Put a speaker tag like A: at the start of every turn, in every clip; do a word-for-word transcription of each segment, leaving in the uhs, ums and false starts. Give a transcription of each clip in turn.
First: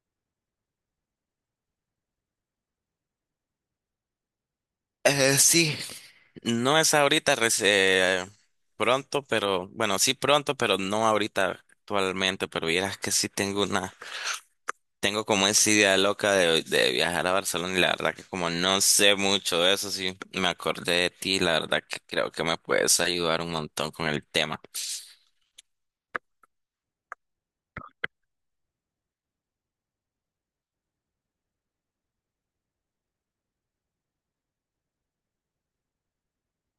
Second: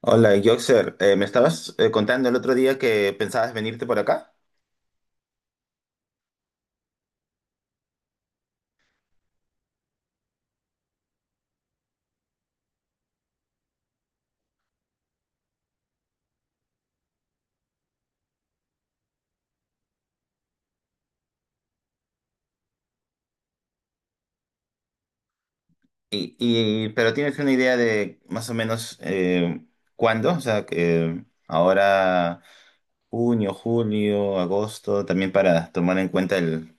A: Hola, Yoxer. Eh, me estabas eh, contando el otro día que pensabas venirte por acá,
B: Eh, sí, no es ahorita, reci- eh, pronto, pero bueno, sí pronto, pero no ahorita actualmente, pero vieras que sí tengo una, tengo como esa idea loca de, de viajar a Barcelona y la verdad que como no sé mucho de eso, sí me acordé de ti, la verdad que creo que me puedes ayudar un montón con el tema.
A: y, y- pero ¿tienes una idea de más o menos, eh, cuándo? O sea, que ahora junio, julio, agosto, también para tomar en cuenta el,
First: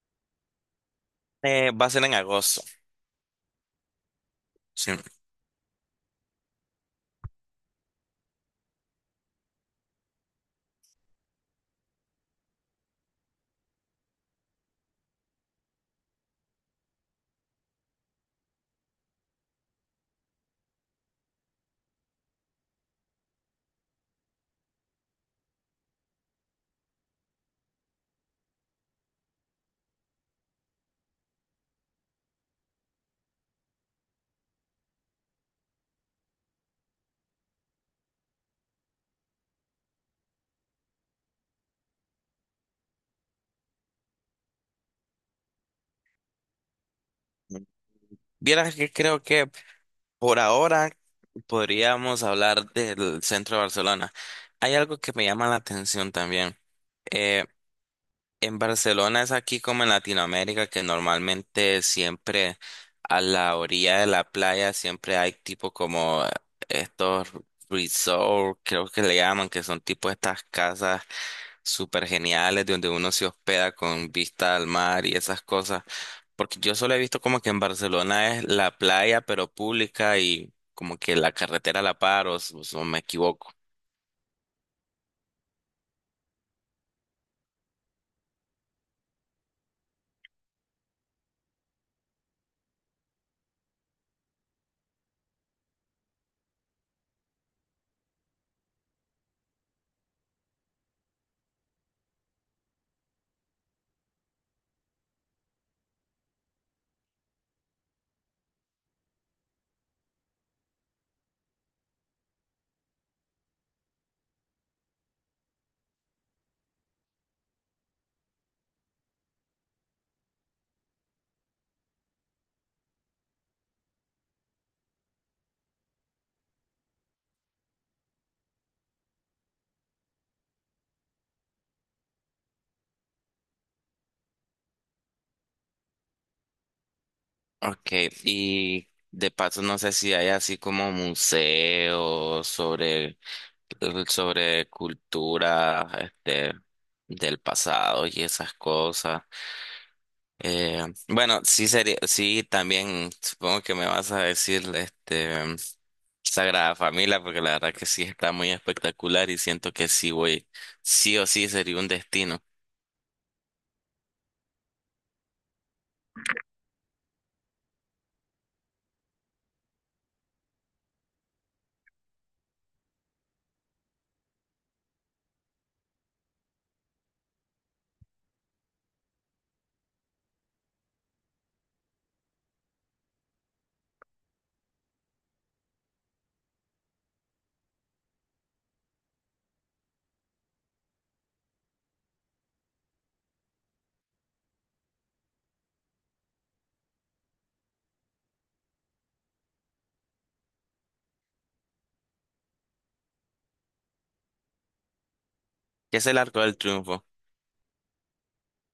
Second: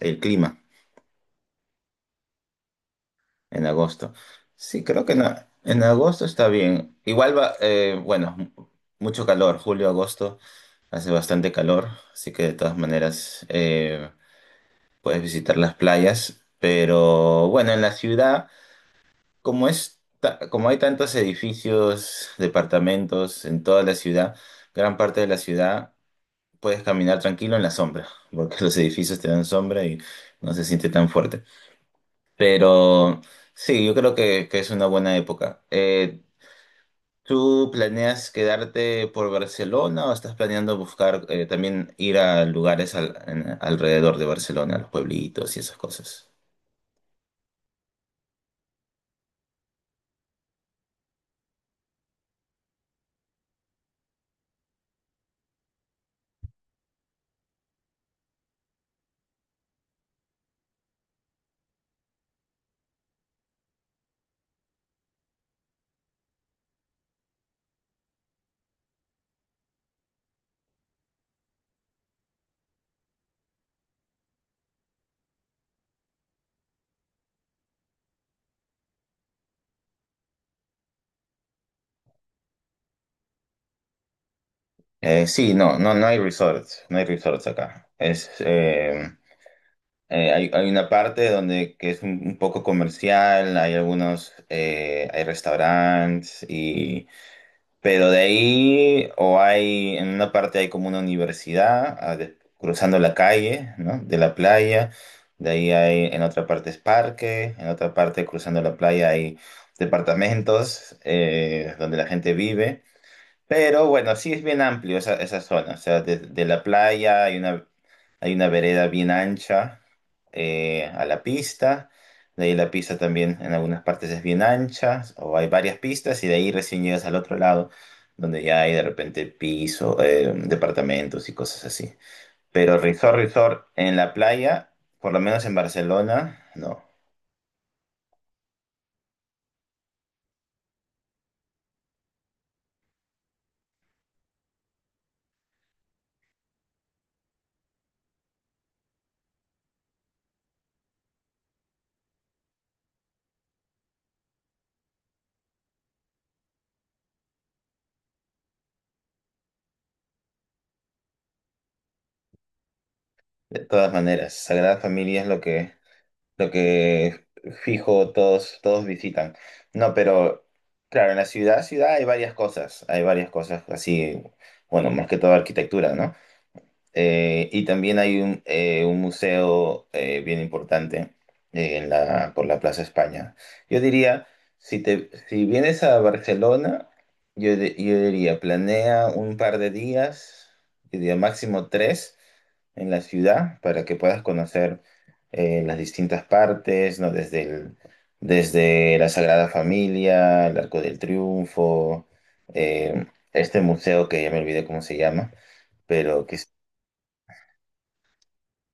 A: el clima
B: Eh, va a ser en agosto,
A: en agosto. Sí,
B: sí.
A: creo que en, a- en agosto está bien. Igual va, eh, bueno, mu- mucho calor, julio, agosto, hace bastante calor, así que de todas maneras eh, puedes visitar las playas, pero bueno, en la ciudad, como es, ta- como hay tantos edificios, departamentos en toda la ciudad, gran parte de la ciudad puedes caminar tranquilo en la sombra, porque los edificios te dan sombra y no se siente tan fuerte. Pero sí, yo creo que, que es una buena época. Eh, ¿tú planeas quedarte por Barcelona o estás planeando buscar eh, también ir a lugares al- en- alrededor de Barcelona, los pueblitos y esas cosas?
B: Vieras que creo que por ahora podríamos hablar del centro de Barcelona. Hay algo que me llama la atención también. eh, en Barcelona es aquí como en Latinoamérica que normalmente siempre a la orilla de la playa siempre hay tipo como estos resorts, creo que le llaman, que son tipo estas casas súper geniales donde uno se hospeda con vista al mar y esas cosas. Porque yo solo he visto como que en Barcelona es la playa pero pública y como que la carretera a la par o, s- o me equivoco.
A: Eh, sí, no, no, no hay resorts, no hay resorts acá. Es, eh, eh, hay, hay una parte donde que es un, un poco comercial, hay algunos, eh, hay restaurantes y, pero de ahí o hay en una parte hay como una universidad, ah, de- cruzando la calle, ¿no? De la playa. De ahí hay en otra parte es parque, en otra parte cruzando la playa hay departamentos, eh, donde la gente vive. Pero bueno, sí es bien amplio esa, esa zona. O sea, de, de la playa hay una, hay una vereda bien ancha eh, a la pista. De ahí la pista también en algunas partes es bien ancha o hay varias pistas y de ahí recién llegas al otro lado donde ya hay de repente piso, eh, departamentos y cosas así. Pero resort, resort en la playa, por lo menos en Barcelona, no.
B: Okay, y de paso no sé si hay así como museos sobre, sobre cultura, este, del pasado y esas cosas. Eh, bueno, sí sería, sí también supongo que me vas a decir, este, Sagrada Familia, porque la verdad que sí está muy espectacular y siento que sí voy, sí o sí sería un destino.
A: De todas maneras, Sagrada Familia es lo que, lo que fijo todos, todos visitan. No, pero claro, en la ciudad, ciudad hay varias cosas, hay varias cosas así, bueno, más que todo arquitectura, ¿no? Eh, y también hay un, eh, un museo eh, bien importante eh, en la, por la Plaza España. Yo diría, si te, si vienes a Barcelona, yo, di- yo diría, planea un par de días, yo diría máximo tres en la ciudad para que puedas conocer eh, las distintas partes, ¿no? Desde el- desde la Sagrada Familia, el Arco del Triunfo, eh, este museo que ya me olvidé cómo se llama
B: ¿Qué es el
A: pero que
B: Arco del Triunfo?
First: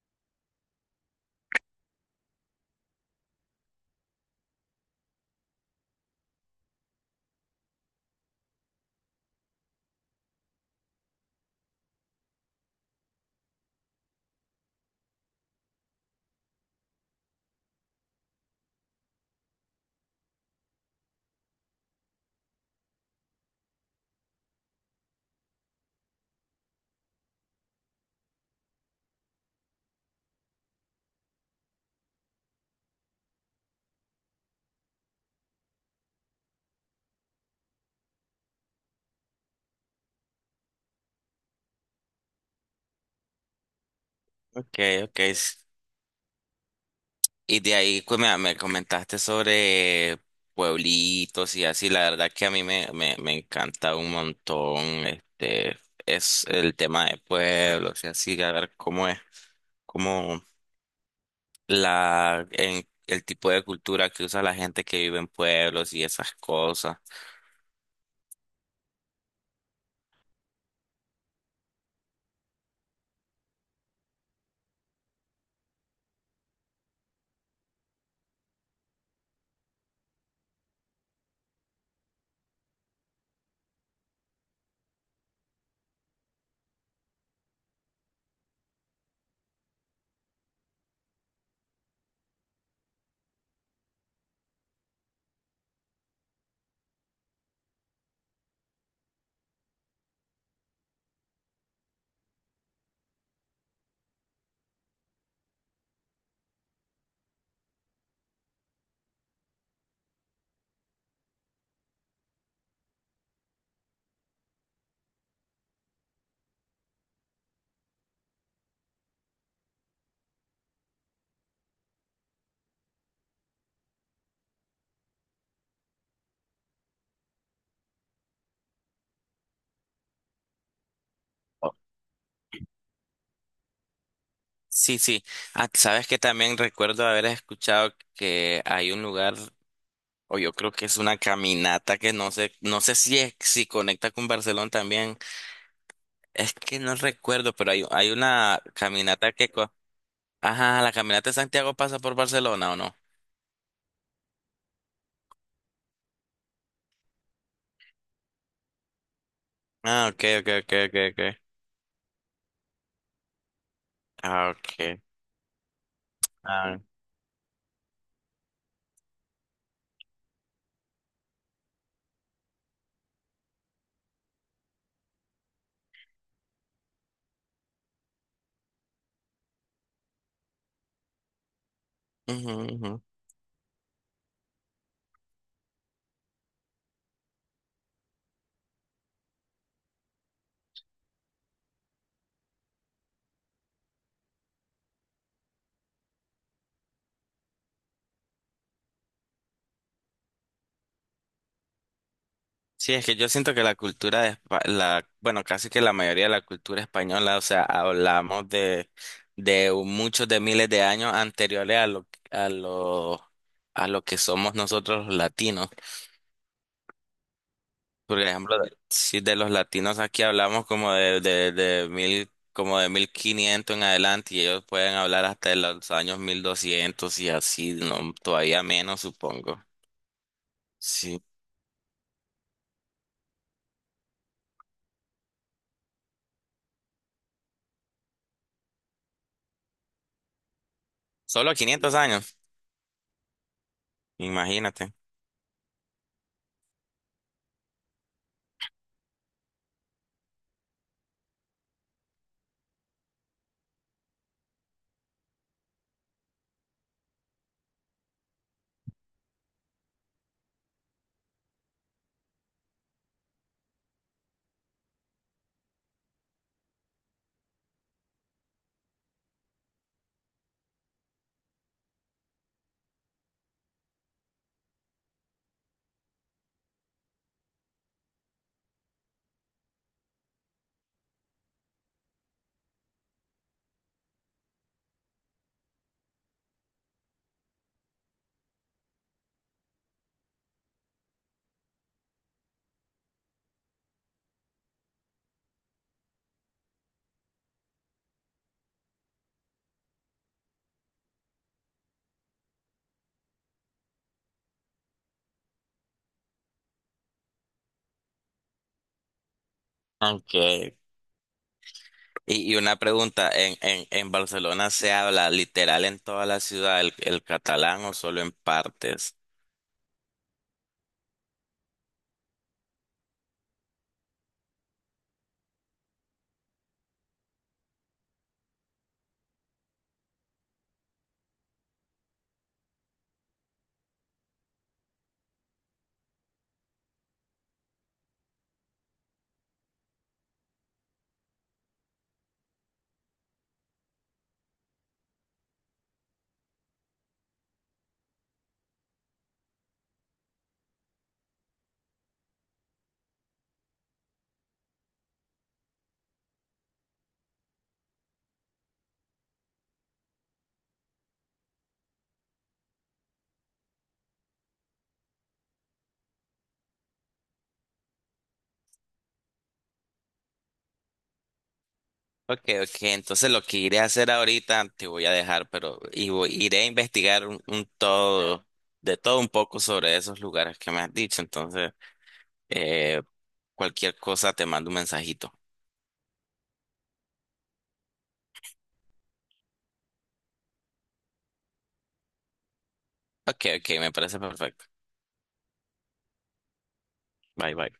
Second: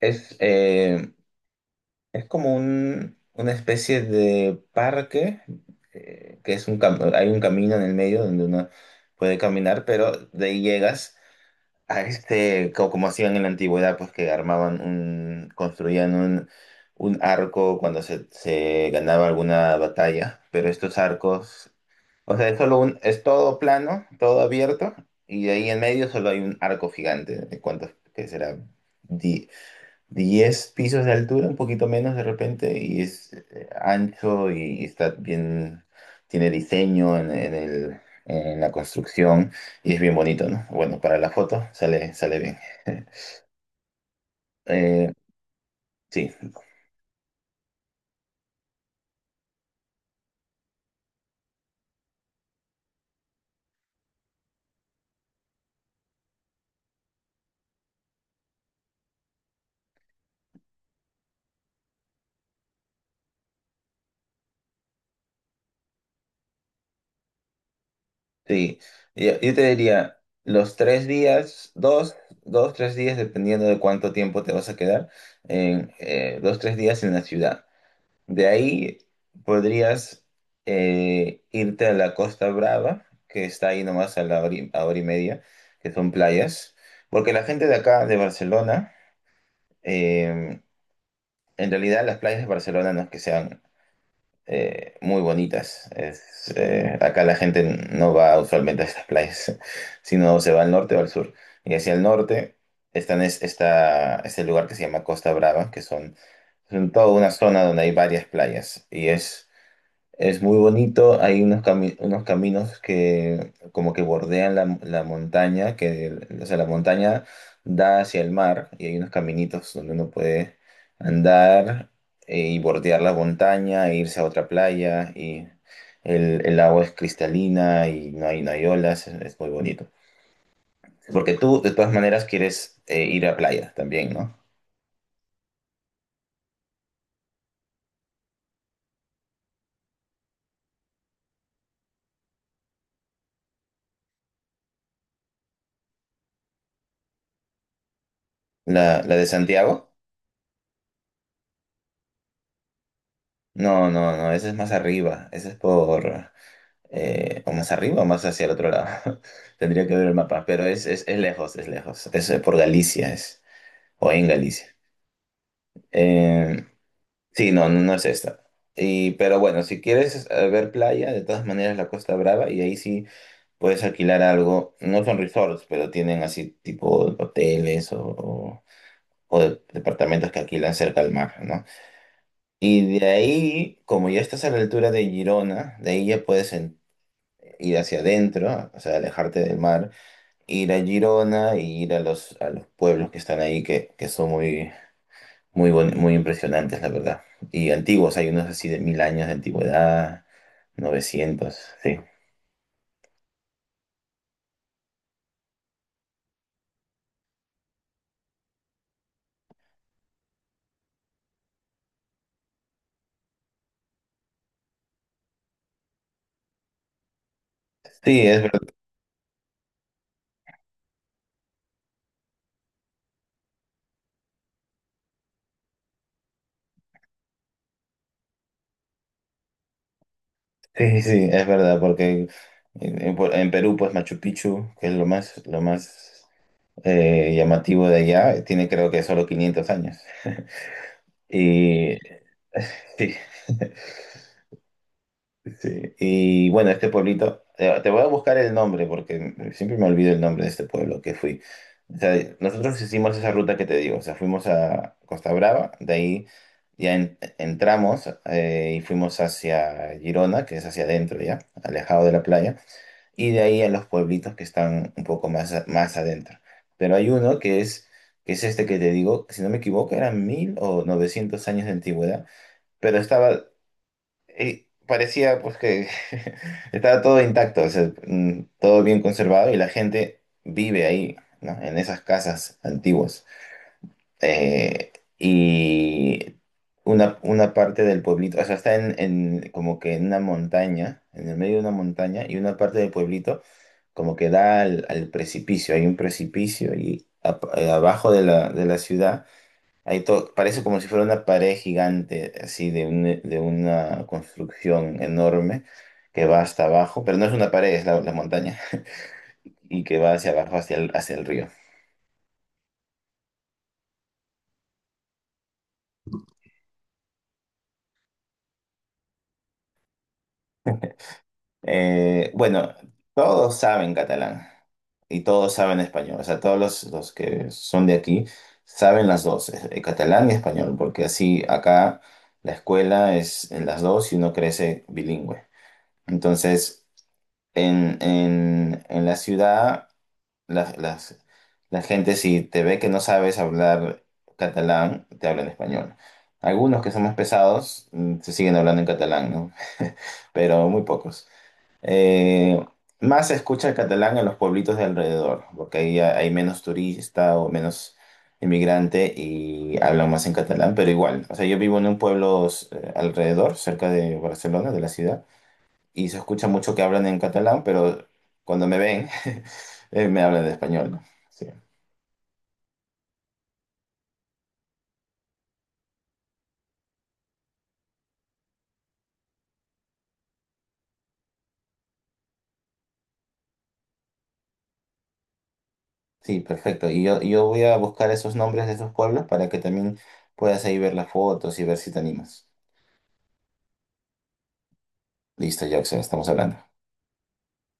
A: es, eh, es como un, una especie de parque, eh, que es un cam- hay un camino en el medio donde uno puede caminar, pero de ahí llegas a este, co- como hacían en la antigüedad, pues que armaban un, construían un, un arco cuando se, se ganaba alguna batalla, pero estos arcos, o sea, es solo un, es todo plano, todo abierto, y de ahí en medio solo hay un arco gigante, de cuántos, ¿que será? diez pisos de altura, un poquito menos de repente, y es eh, ancho y está bien, tiene diseño en, en el, en la construcción y es bien bonito, ¿no? Bueno, para la foto sale, sale bien.
B: Okay,
A: Eh,
B: okay.
A: sí,
B: Y de ahí pues, me, me comentaste sobre pueblitos y así, la verdad que a mí me, me, me encanta un montón, este, es el tema de pueblos y así, a ver cómo es, cómo la en el tipo de cultura que usa la gente que vive en pueblos y esas cosas.
A: sí. Yo, yo te diría, los tres días, dos, dos, tres días, dependiendo de cuánto tiempo te vas a quedar, en, eh, dos, tres días en la ciudad. De ahí podrías eh, irte a la Costa Brava, que está ahí nomás a la hora y, a hora y media, que son playas, porque la gente de acá, de Barcelona, eh, en realidad las playas de Barcelona no es que sean eh, muy bonitas. Es, eh, acá la gente no va usualmente a estas playas, sino se va al norte o al sur. Y hacia el norte están es, está este lugar que se llama Costa Brava, que son, son toda una zona donde hay varias playas y es es muy bonito, hay unos, cami- unos caminos que como que bordean la, la montaña, que, o sea, la montaña da hacia el mar y hay unos caminitos donde uno puede andar eh, y bordear la montaña e irse a otra playa y el, el agua es cristalina y no hay, no hay olas, es, es muy bonito. Porque tú de todas maneras quieres eh, ir a playa también, ¿no?
B: Sí, sí. Ah, sabes que también recuerdo haber escuchado que hay un lugar o yo creo que es una caminata que no sé, no sé si es, si conecta con Barcelona también. Es que no recuerdo, pero hay, hay una
A: La, la de
B: caminata que... co-
A: Santiago?
B: Ajá, la caminata de Santiago pasa por Barcelona, ¿o no?
A: No, no, no, esa es más arriba, esa es por, eh, o más arriba o más hacia el otro lado. Tendría que ver
B: Ah,
A: el
B: ok,
A: mapa,
B: ok,
A: pero
B: ok,
A: es,
B: ok,
A: es, es
B: ok.
A: lejos, es lejos. Es eh, Por Galicia, es, o en
B: Ah,
A: Galicia.
B: ok.
A: Eh,
B: Ah,
A: sí, no, no, no es esta. Y, pero bueno, si quieres eh, ver playa, de todas maneras la Costa Brava, y ahí sí puedes alquilar algo. No son resorts, pero tienen así tipo hoteles o, o- o de- departamentos que alquilan cerca al mar, ¿no?
B: ujú, ujú.
A: Y de ahí, como ya estás a la altura de Girona, de ahí ya puedes en- ir hacia adentro, o sea, alejarte del mar, ir a Girona y ir a los, a los pueblos que están ahí, que, que son muy, muy, buen- muy impresionantes, la verdad. Y antiguos, hay unos así de mil años de antigüedad, novecientos. Sí.
B: Sí, es que yo siento que la cultura de Espa- la, bueno, casi que la mayoría de la cultura española, o sea, hablamos de, de muchos de miles de años anteriores a lo, a lo, a lo que somos nosotros los latinos. Por
A: Sí, es
B: ejemplo, de-
A: verdad,
B: si de los latinos aquí hablamos como de, de, de mil, como de mil quinientos en adelante y ellos pueden hablar hasta de los años mil doscientos y así, no, todavía menos supongo.
A: sí,
B: Sí,
A: sí, es verdad, porque en, en Pu- en Perú, pues Machu Picchu, que es lo más, lo más eh, llamativo de allá, tiene creo que solo quinientos años.
B: solo quinientos
A: Y
B: años,
A: sí.
B: imagínate.
A: Sí, y bueno, este pueblito, eh, te voy a buscar el nombre porque siempre me olvido el nombre de este pueblo que fui. O sea, nosotros hicimos esa ruta que te digo, o sea, fuimos a Costa Brava, de ahí ya en- entramos eh, y fuimos hacia Girona, que es hacia adentro ya, alejado de la playa, y de ahí a los pueblitos que están un poco más, a- más adentro. Pero hay uno que es, que es este que te digo, si no me equivoco, eran mil o novecientos años de antigüedad, pero estaba y parecía pues que estaba todo intacto, o sea, mm, todo bien conservado y la gente vive ahí, ¿no? En esas casas antiguas. Eh, y una, una parte del pueblito, o sea, está en, en- como que en una montaña, en el medio de una montaña, y una parte del pueblito como que da al, al precipicio, hay un precipicio y a- eh, abajo de la, de la ciudad. Ahí to- parece como si fuera una pared gigante, así de, un- de una construcción enorme que va hasta abajo, pero no es una pared, es la, la montaña, y que va hacia abajo,
B: Okay,
A: hacia el, hacia el río.
B: y, y una pregunta, ¿en, en, en Barcelona se habla literal en toda la ciudad el, el catalán o solo en partes?
A: Eh, bueno, todos saben catalán y todos saben español, o sea, todos los, los que son de aquí saben las dos, eh, eh, catalán y español, porque así acá la escuela es en las dos y uno crece bilingüe. Entonces, en, en en la ciudad, las, las, la gente si te ve que no sabes hablar catalán, te habla en español. Algunos que son más pesados mm, se siguen hablando en catalán, ¿no? Pero muy pocos. Eh, Más se escucha el catalán en los pueblitos de alrededor, porque ahí ha- hay menos turista o menos inmigrante y hablan más en catalán, pero igual. O sea, yo vivo en un pueblo eh, alrededor, cerca de Barcelona, de la ciudad y se escucha mucho que hablan en catalán, pero cuando me ven, eh, me hablan de español, ¿no? Sí,
B: Ok, ok, entonces lo que iré a hacer ahorita te voy a dejar, pero y voy- iré a investigar un, un todo, de todo un poco sobre esos lugares que me has dicho. Entonces, eh, cualquier cosa te mando un mensajito.
A: sí, perfecto. Y yo, yo voy a buscar esos nombres de esos pueblos para que también puedas ahí ver las fotos y ver si te animas.
B: Ok, ok, me parece perfecto.
A: Listo, Jackson, estamos hablando.
B: Bye, bye.